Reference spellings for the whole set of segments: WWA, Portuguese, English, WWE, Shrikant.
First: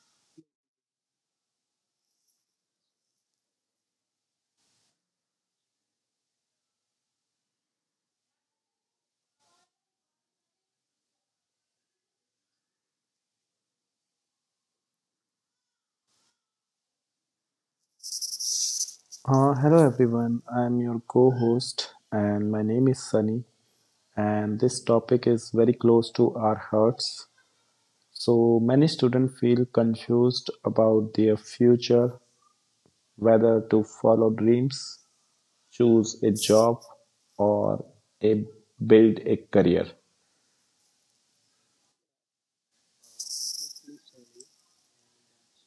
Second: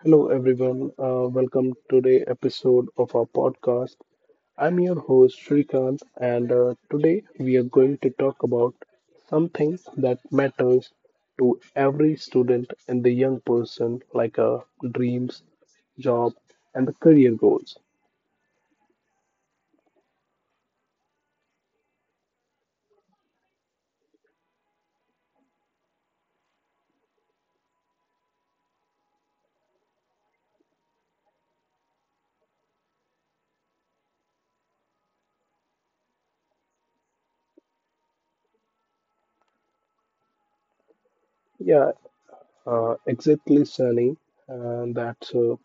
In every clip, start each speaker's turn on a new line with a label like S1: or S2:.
S1: Hello, everyone. Welcome to the episode of our podcast. I'm your host, Shrikant, and today we are going to talk about something that matters to every student and the young person, dreams, job, and the career goals.
S2: Hello everyone, I'm your co host, and my name is Sunny. And this topic is very close to our hearts. So, many students feel confused about their future, whether to follow dreams, choose a job, or a, build a career.
S1: Yeah, exactly, Sunny. And that's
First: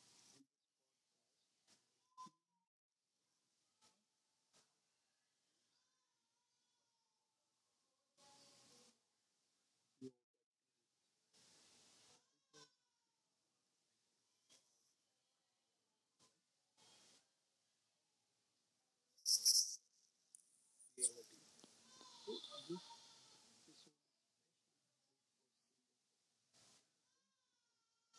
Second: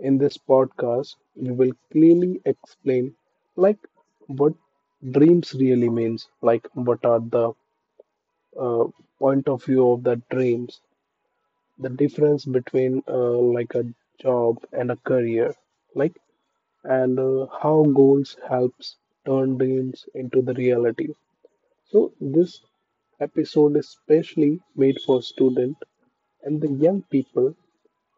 S1: in this podcast, we will clearly explain, like, what dreams really means, like, what are the uh, point of view of the dreams, the difference between like a job and a career, like, and how goals helps turn dreams into the reality. So this episode is specially made for student and the young people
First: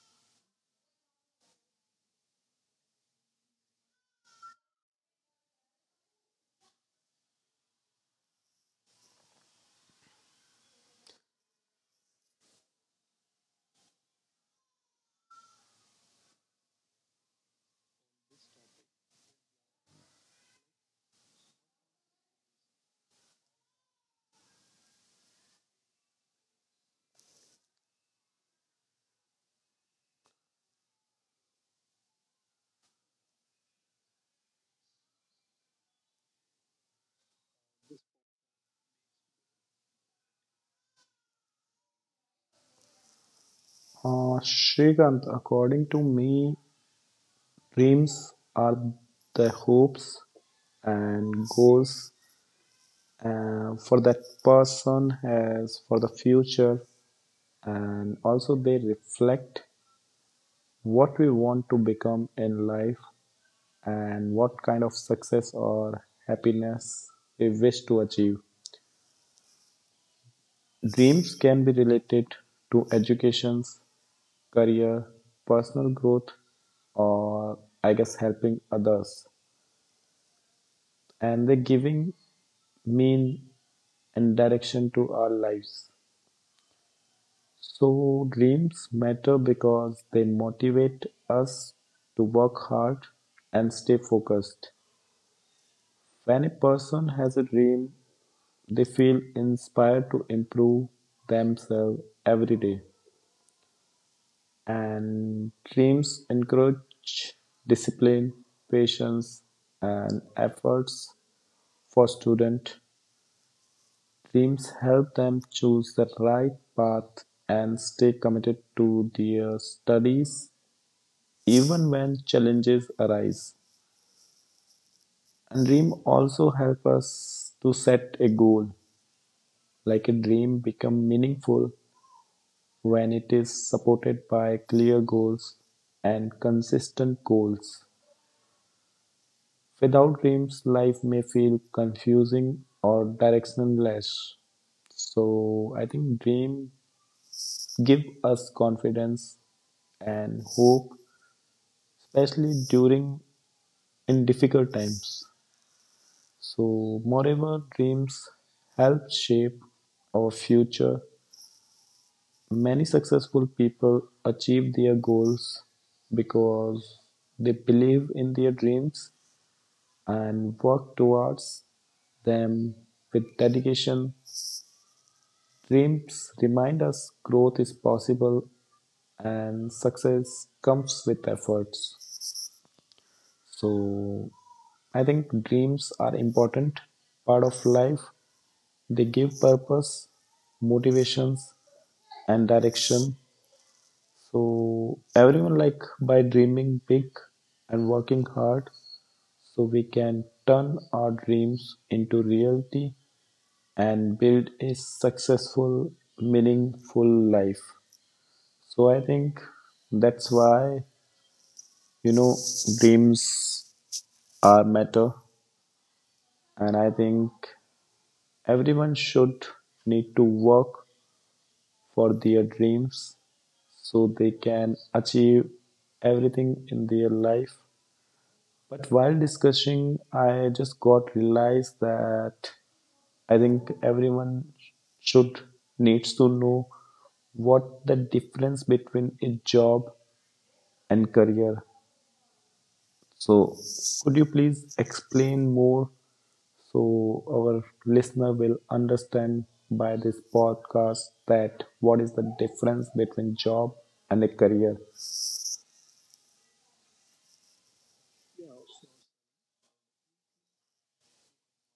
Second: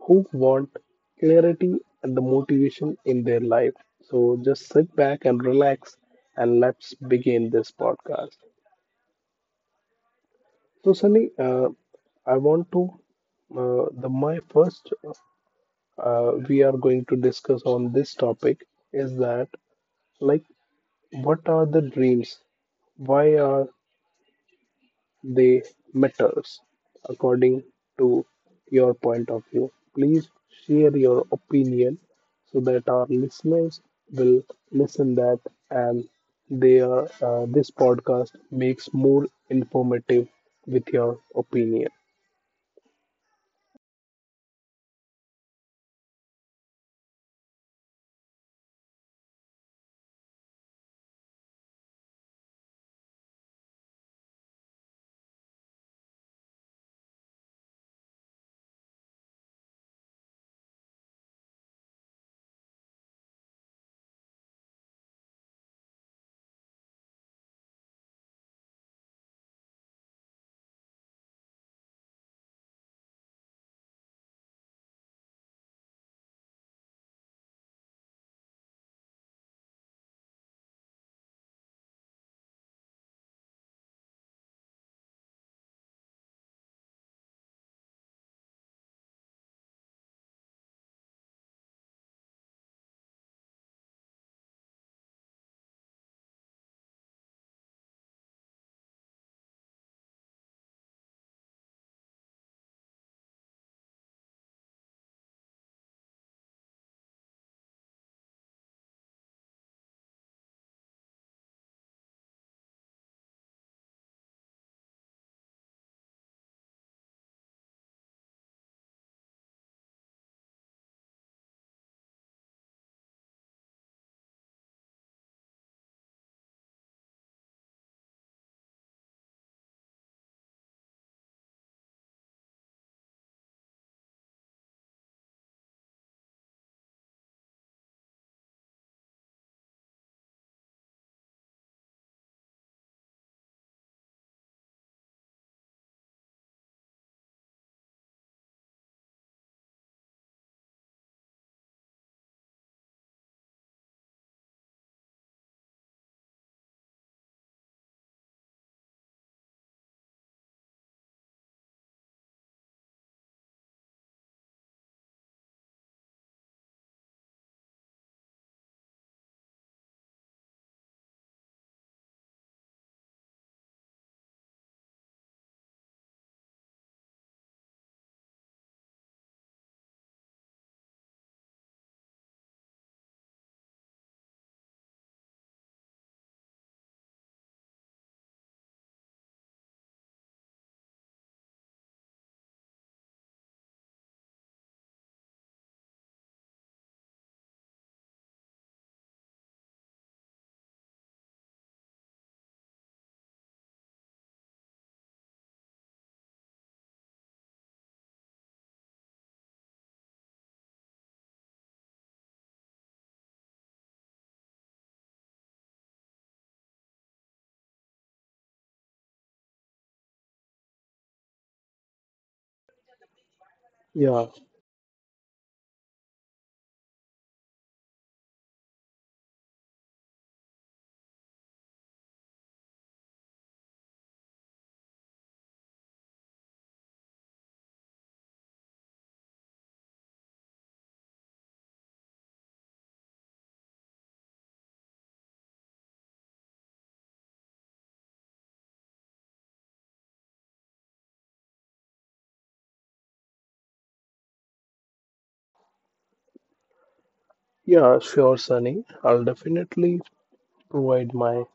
S1: who want clarity and the motivation in their life. So just sit back and relax and let's begin this podcast. So, Sunny, I want to the my first we are going to discuss on this topic is that, like, what are the dreams? Why are they matters according to your point of view? Please share your opinion so that our listeners will listen that, and they are this podcast makes more informative with your opinion.
S2: Shrikant, according to me, dreams are the hopes and goals for that person as for the future, and also they reflect what we want to become in life and what kind of success or happiness we wish to achieve. Dreams can be related to educations, career, personal growth, or I guess helping others, and they giving mean and direction to our lives. So dreams matter because they motivate us to work hard and stay focused. When a person has a dream, they feel inspired to improve themselves every day. And dreams encourage discipline, patience, and efforts for students. Dreams help them choose the right path and stay committed to their studies even when challenges arise. And dream also help us to set a goal. Like a dream become meaningful when it is supported by clear goals and consistent goals. Without dreams, life may feel confusing or directionless. So I think dreams give us confidence and hope, especially during in difficult times. So, moreover, dreams help shape our future. Many successful people achieve their goals because they believe in their dreams and work towards them with dedication. Dreams remind us growth is possible and success comes with efforts. So, I think dreams are important part of life. They give purpose, motivations, and direction. So everyone, like, by dreaming big and working hard, so we can turn our dreams into reality and build a successful, meaningful life. So I think that's why, you know, dreams are matter, and I think everyone should need to work for their dreams so they
S1: Yeah,
S2: can achieve everything in their life. But while discussing, I just got realized that I think everyone should needs to know what the difference between a job and career. So could you please explain more so our listener will understand by this podcast that what is the difference between job and a career?
S1: Yeah, sure, Sunny. I'll definitely provide my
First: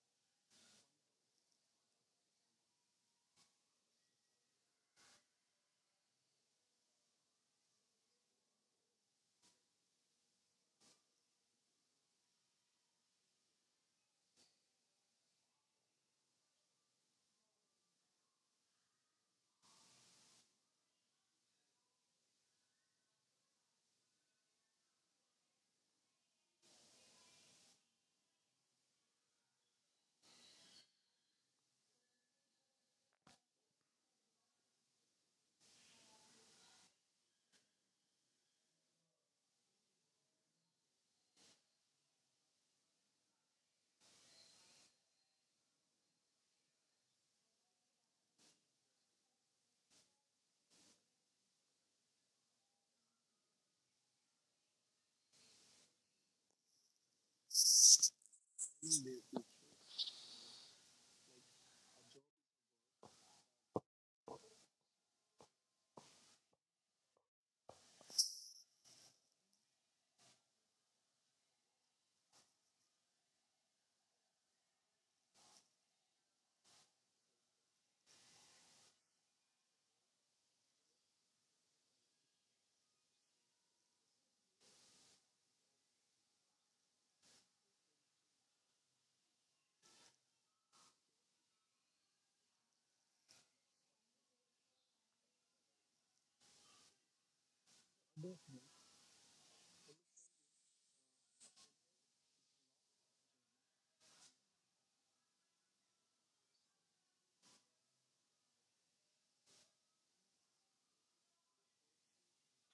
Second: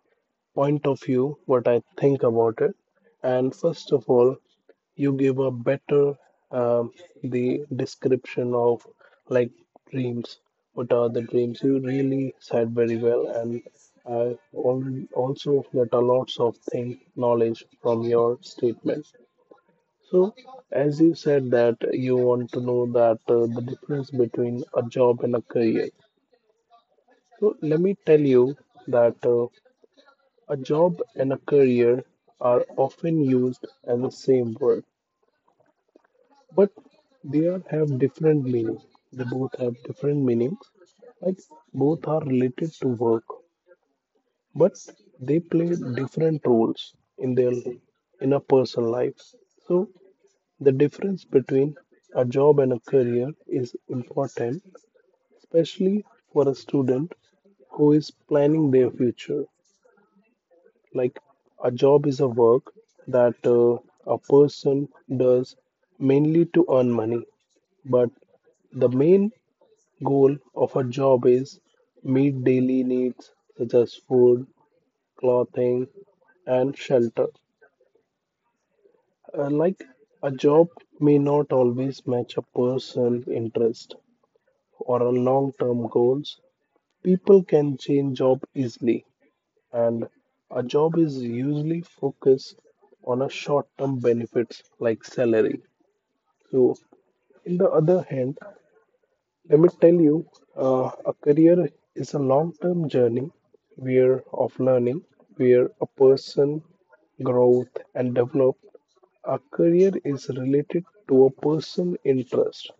S1: point of view, what I think about it. And first of all, you give a better um, the description of like dreams. What are the dreams? You really said very well, and I already also get a lots of thing knowledge from your statement. So, as you said that you want to know that the difference between a job and a career. So let me tell you that a job and a career are often used as the same word, but have different meaning. They both have different meanings. Like both are related to work, but they play different roles in their, in a person's life. So the difference between a job and a career is important, especially for a student who is planning their future. Like a job is a work that a person does mainly to earn money, but the main goal of a job is meet daily needs such as food, clothing, and shelter. Like a job may not always match a person's interest or a long-term goals. People can change job easily, and a job is usually focused on a short-term benefits like salary. So, in the other hand, let me tell you, a career is a long-term journey where of learning, where a person growth and develop. A career is related to a person interest,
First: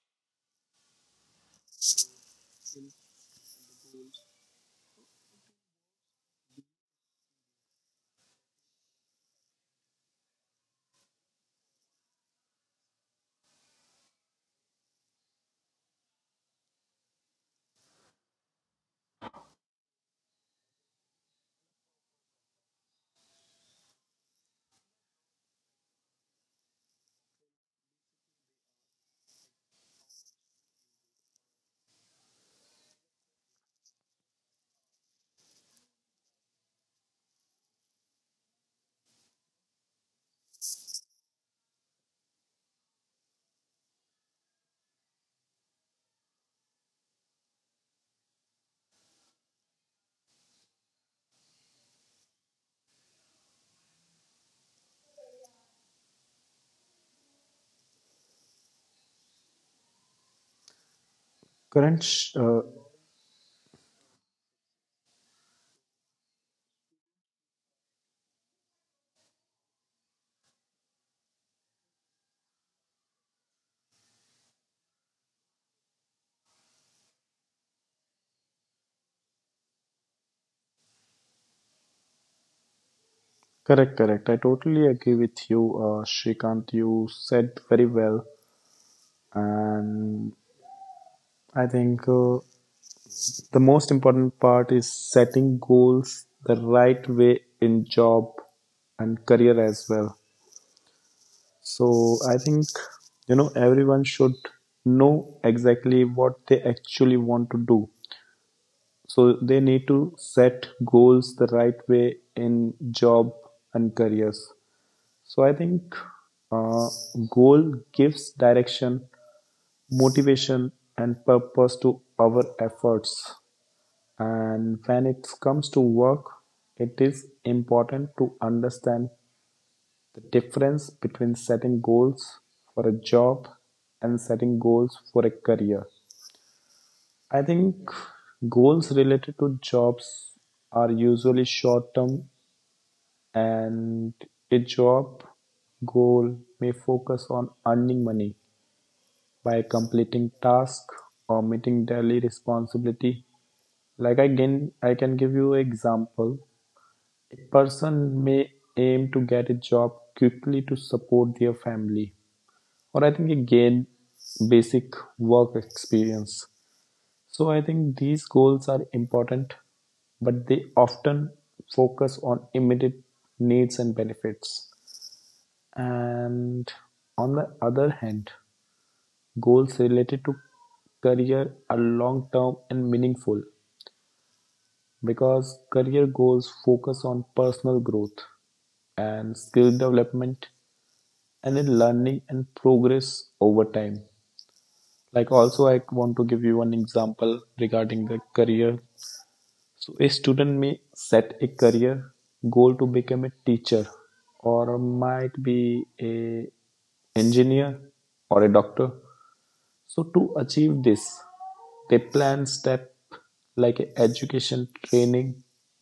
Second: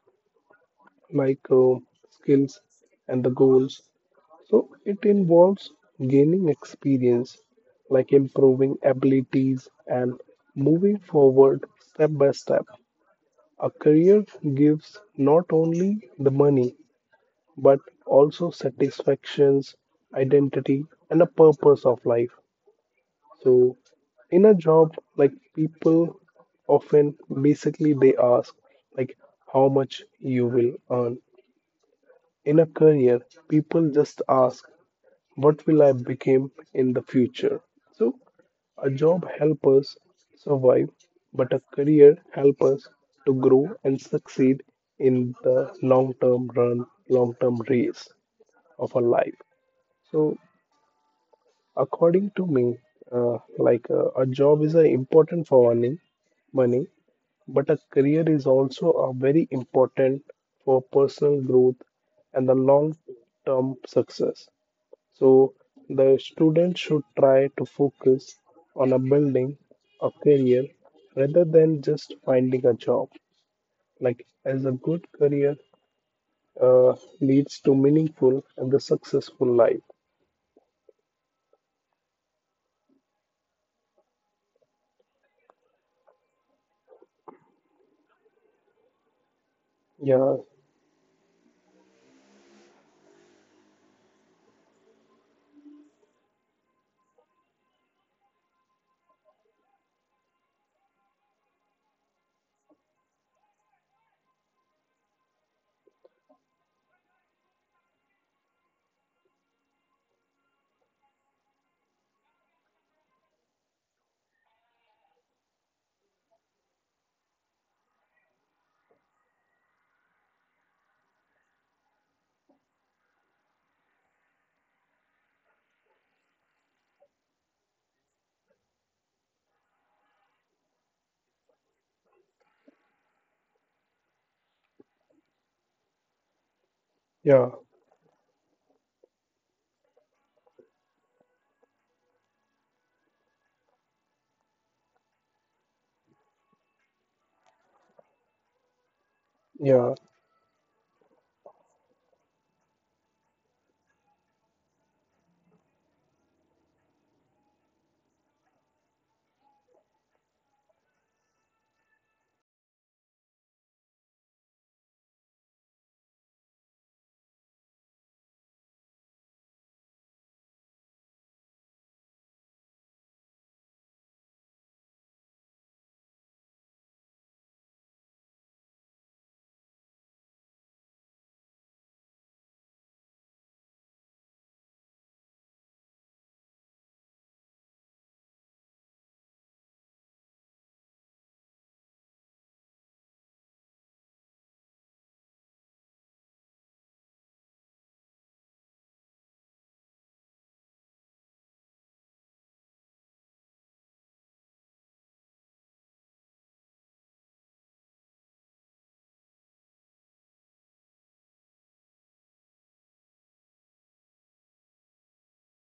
S1: like uh, skills and the goals. So it involves gaining experience, like improving abilities and moving forward step by step. A career gives not only the money, but also satisfactions, identity, and a purpose of life. So in a job, like people often basically they ask, like, how much you will earn. In a career, people just ask, what will I become in the future? So a job help us survive, but a career help us to grow and succeed in the long term run, long term race of our life. So according to me, a job is important for earning money, but a career is also a very important for personal growth
S2: Current sh-
S1: and the
S2: uh,
S1: long term success. So the student should try to focus on a building a career rather than just finding a job. Like as a good career uh, leads to meaningful and the successful life.
S2: Correct, correct. I totally agree with you, Shrikant. You said very well. And
S1: Yeah,
S2: I think the most important part is setting goals the right way in job and career as well. So I think, you know, everyone should know exactly what they actually want to do. So they need to set goals the right way in job and careers. So I think uh, goal gives direction, motivation, and purpose to our efforts. And when it comes to work, it is important to understand the difference between setting goals for a job and setting goals for a career. I
S1: yeah,
S2: think goals related to jobs are usually short term, and a job goal may focus on earning money by
S1: yeah,
S2: completing tasks or meeting daily responsibility. Like I can give you an example. A person may aim to get a job quickly to support their family, or I think again basic work experience. So I think these goals are important, but they often focus on immediate needs and benefits. And on the other hand, goals related to career are long-term and meaningful, because career goals focus on personal growth and skill development and in learning and progress over time. Like also I want to give you one example regarding the career. So a student may set a career goal to become a teacher, or might be a engineer, or a doctor. So to achieve this, they plan step like education, training,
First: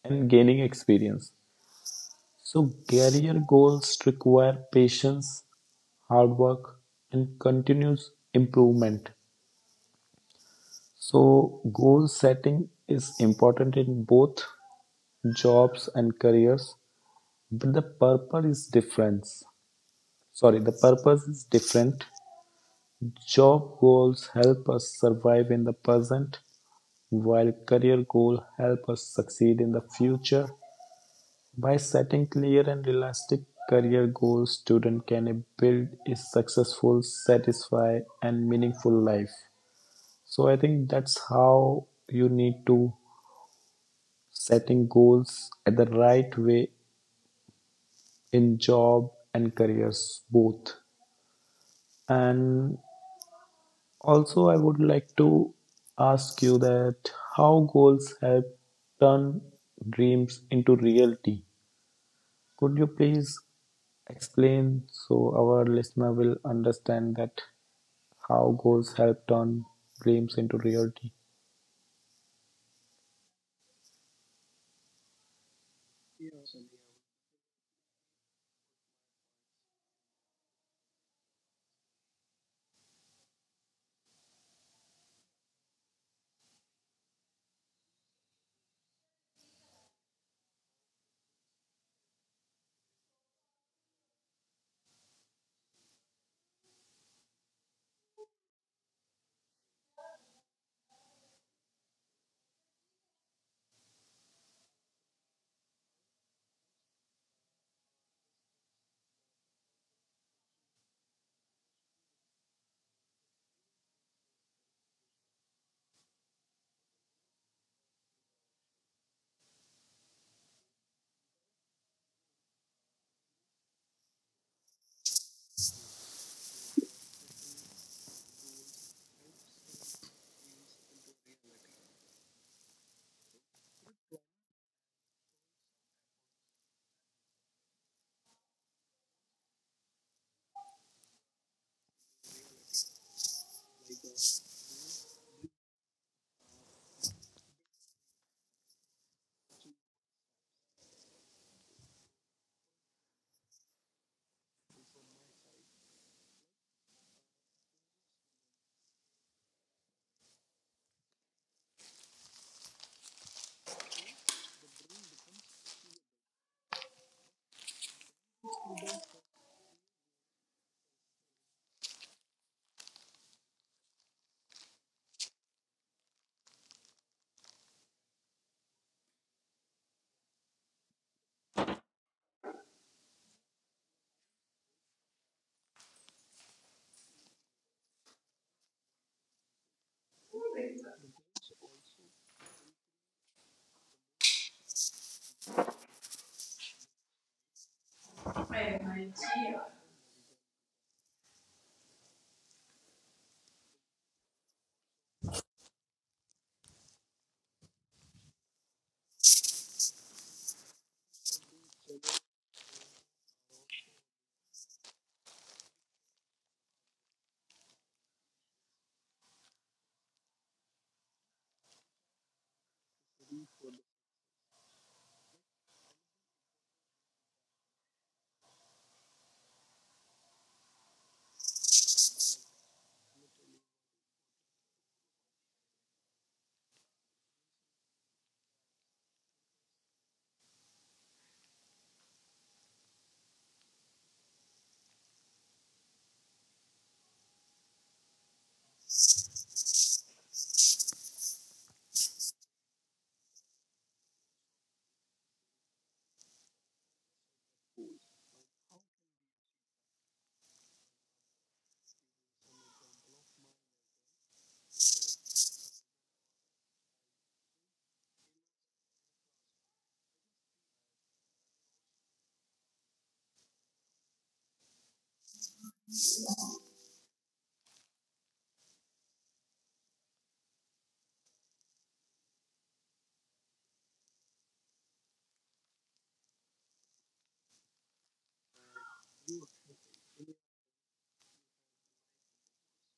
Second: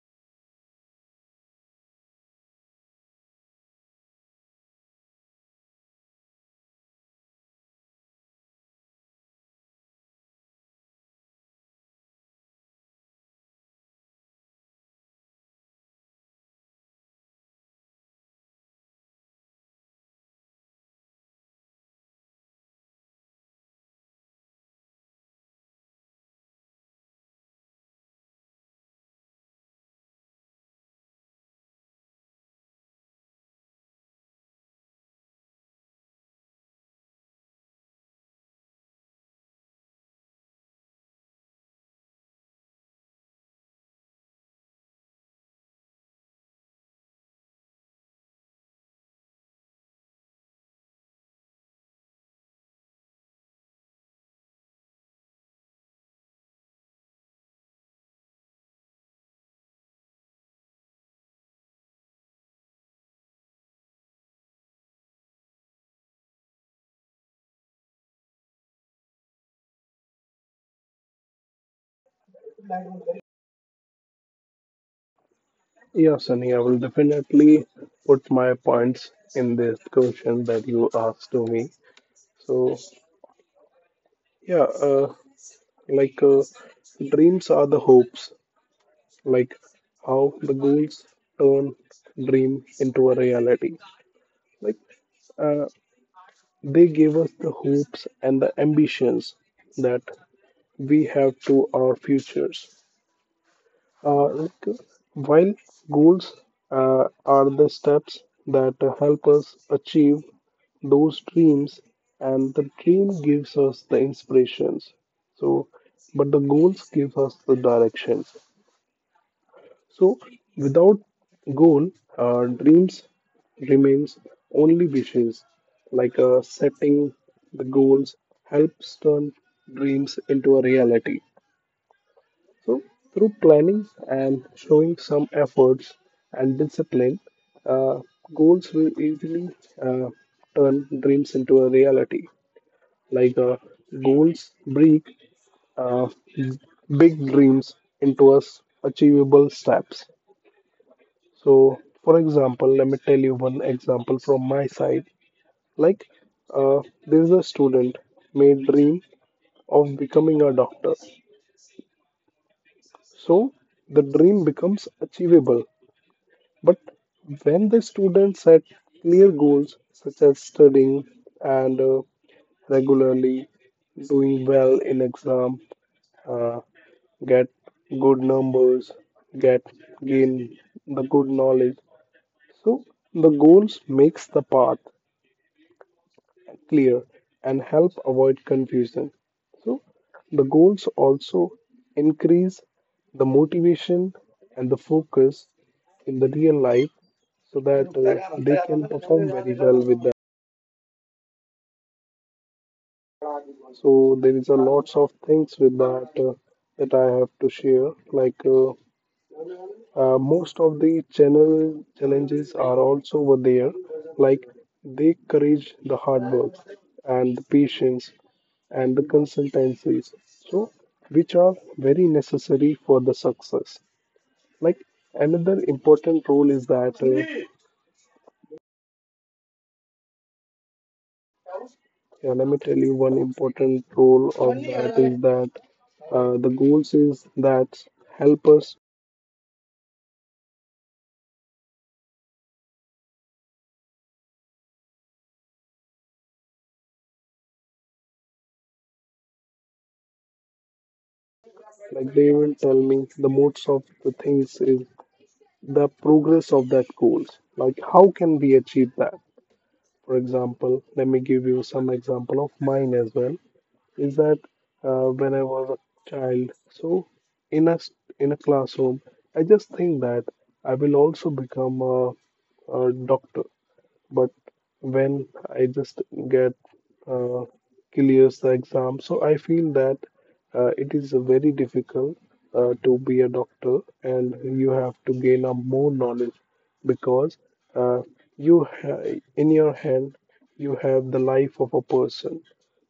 S2: and gaining experience. So career goals require patience, hard work, and continuous improvement. So goal setting is important in both jobs and careers, but the purpose is different. Sorry, the purpose is different. Job goals help us survive in the present, while career goals help us succeed in the future. By setting clear and realistic career goals, student can build a successful, satisfied, and meaningful life. So I think that's how you need to setting goals at the right way in job and careers both. And also, I would like to ask you that how goals have turned dreams into reality. Could you please explain so our listener will understand that how goals help turn dreams into reality?
S1: yeah, Sunny. I will definitely put my points in this question that you asked to me. So yeah, like uh, dreams are the hopes, like how the goals turn dream into a reality. Like uh, they gave us the hopes and the ambitions that we have to our futures. Uh, like, uh, while goals are the steps that help us achieve those dreams, and the dream gives us the inspirations. So, but the goals give us the direction. So, without goal, dreams remains only wishes. Setting the goals helps turn dreams into a reality. So, through planning and showing some efforts and discipline, uh, goals will easily uh, turn dreams into a reality. Like uh, Goals break uh, big dreams into us achievable steps. So, for example, let me tell you one example from my side. Like, uh, there is a student may dream of becoming a doctor. So, the dream becomes achievable. But when the student set clear goals such as studying and regularly doing well in exam, get good numbers, get gain the good knowledge. So, the goals makes the path clear and help avoid confusion. So, the goals also increase the motivation and the focus in the real life so that they can perform very well with that. So there is a lots of things with that I have to share. Most of the channel challenges are also over there, like they encourage the hard work and the patience and the consultancies, so which are very necessary for the success. Like another important role is that, yeah, let me tell you one important role of that is that the goals is that help us. Like they will tell me the modes of the things is the progress of that goals, like how can we achieve that. For example, let me give you some example of mine as well, is that when I was a child, so in a s- in a classroom I just think that I will also become a doctor. But when I just get uh, clears the exam, so I feel that it is very difficult to be a doctor, and you have to gain a more knowledge. Because uh, in your hand you have the life of a person.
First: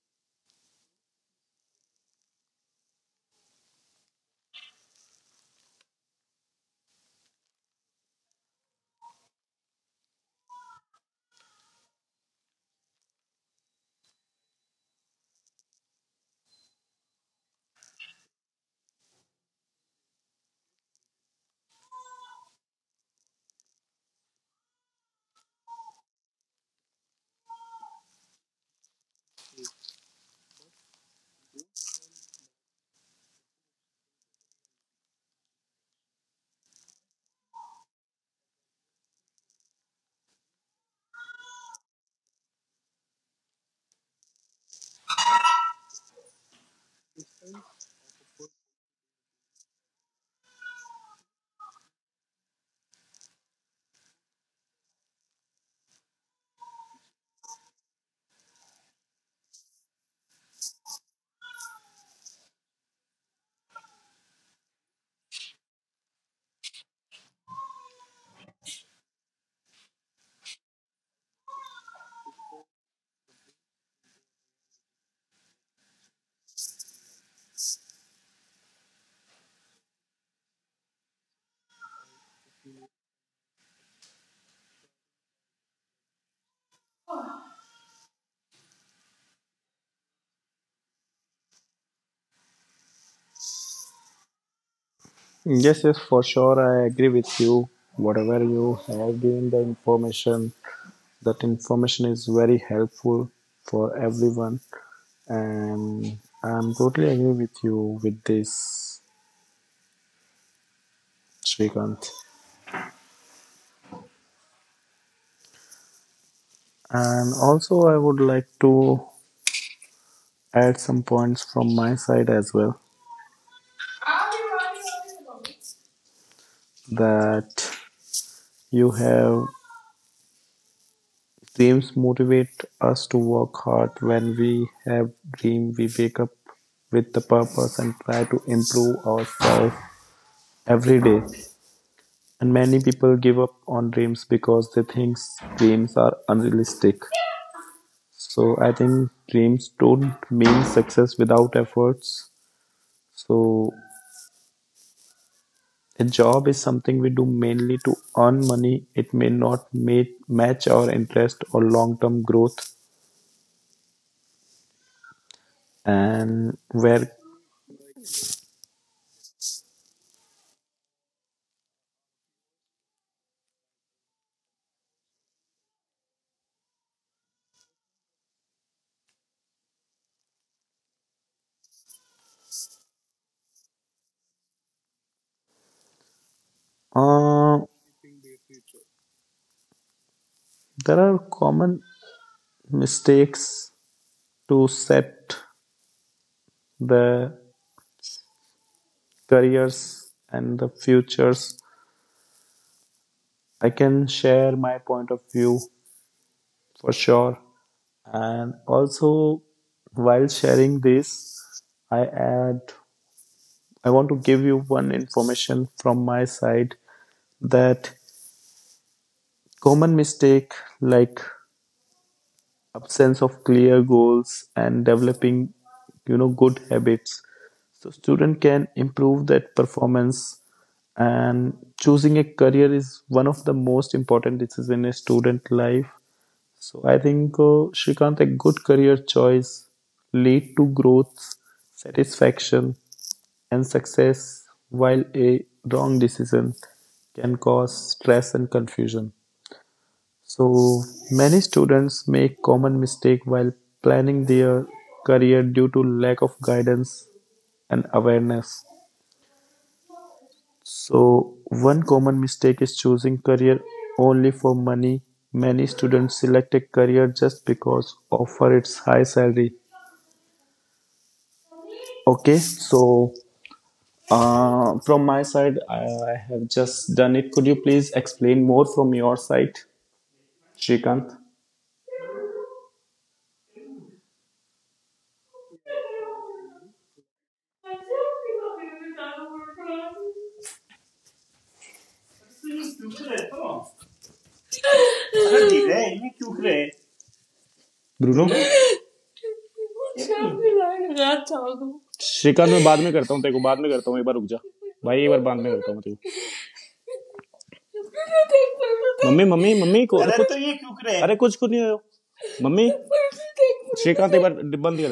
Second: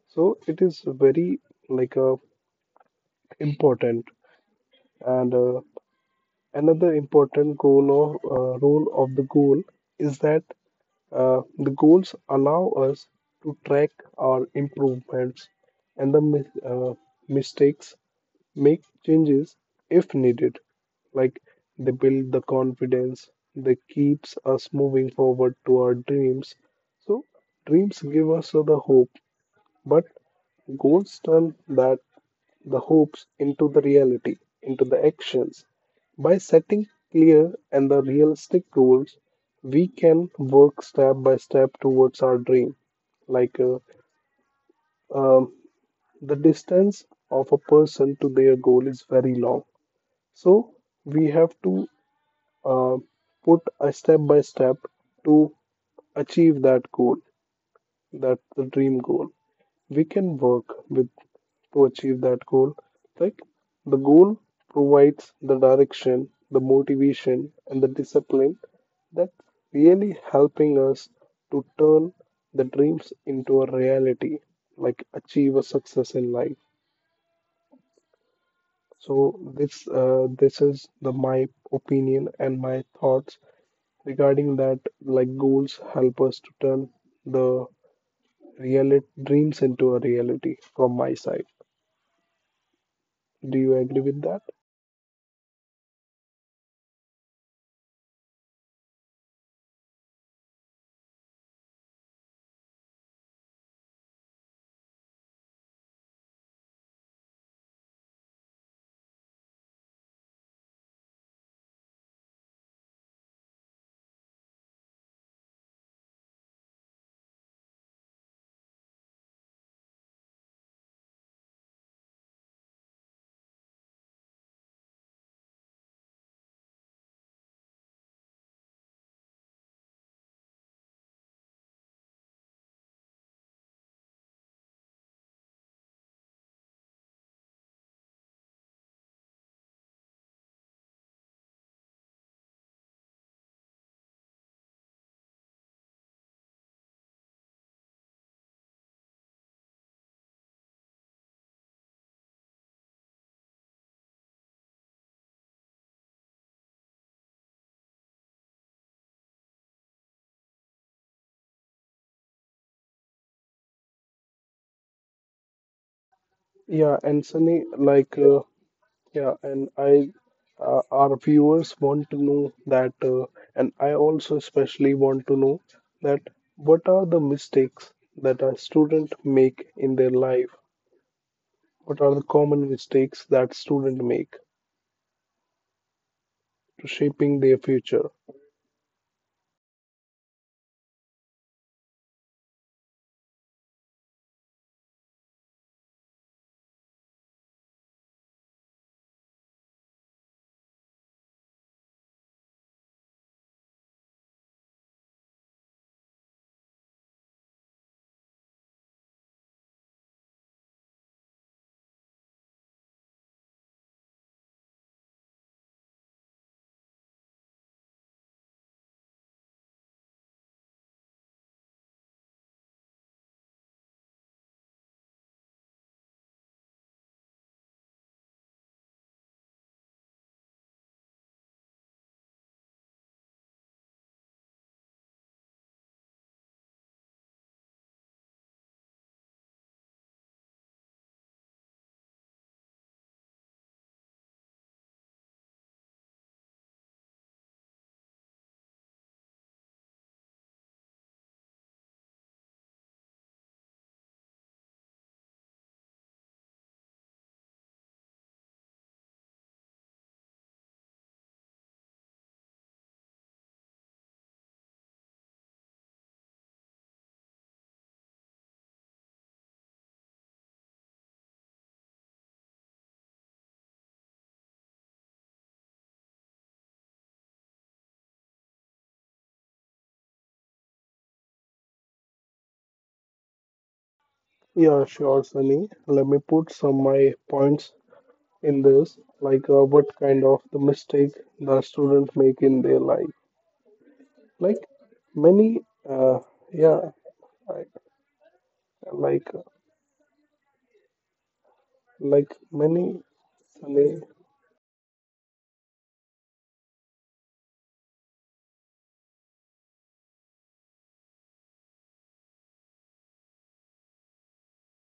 S1: So it is very like a important. And another important goal of role of the goal is that the goals allow us to track our improvements and mistakes, make changes if needed. Like they build the confidence, they keeps us moving forward to our dreams. So dreams give us the hope, but goals turn that the hopes into the reality, into the actions. By setting clear and the realistic goals, we can work step by step towards our dream. Like uh, um, the distance of a person to their goal is very long. So we have to uh, put a step by step to achieve that goal, that the dream goal. We can work with to achieve that goal. Like the goal provides the direction, the motivation, and the discipline that's really helping us to turn the dreams into a reality, like achieve a success in life. So this is the my opinion and my thoughts regarding that. Like goals help us to turn the reality dreams into a reality. From my side, do you agree with that?
S2: Yes, yes, for sure. I agree with you. Whatever you have given the information, that information is very helpful for everyone. And I'm totally agree with you with this, Shrikant. And also, I would like to add some points from my side as well, that you have. Dreams motivate us to work hard. When we have dream, we wake up with the purpose and try to improve ourselves every day. And many people give up on dreams because they think dreams are unrealistic. So I think dreams don't mean success without efforts. So a job is something we do mainly to earn money. It may not match our interest or long-term growth. And
S1: Yeah,
S2: where
S1: and Sunny, yeah, and I, our viewers want to know that, and I also especially want to know that what are the mistakes that a student make in their life? What are the common mistakes that student make to
S2: uh,
S1: shaping their future?
S2: there are common mistakes to set the careers and the futures, I can share my point of view for sure. And also, while sharing this, i add I want to give you one information from my side, that common mistake, like absence of clear goals and developing, you know, good habits, so student can improve that performance. And choosing a career is one of the most important decisions in a student life. So I think, Shrikant, a good career choice lead to growth, satisfaction, and success, while a wrong decision can cause stress and confusion. So, many students make common mistake while planning their career due to lack of guidance and awareness. So, one common mistake is choosing career only for money. Many students select a career just because offer its high salary. Okay, so from my side, I have just done it. Could you please explain more from your side, Shrikant?
S1: Yeah, sure, Sunny. Let me put some my points in this, what kind of the mistake the student make in their life. Like many, uh, yeah,
S2: Bruno
S1: like
S2: रात जाओ।
S1: like
S2: Shrikant, मैं बाद में करता
S1: many
S2: हूँ, तेरे को बाद में करता हूँ,
S1: Sunni
S2: एक बार रुक जा। भाई एक बार बाद में करता हूँ मैं तेरे को। मम्मी को, अरे कुछ- तो ये क्यों करे, अरे कुछ को नहीं हो। मम्मी, श्रीकांत एक बार बंद।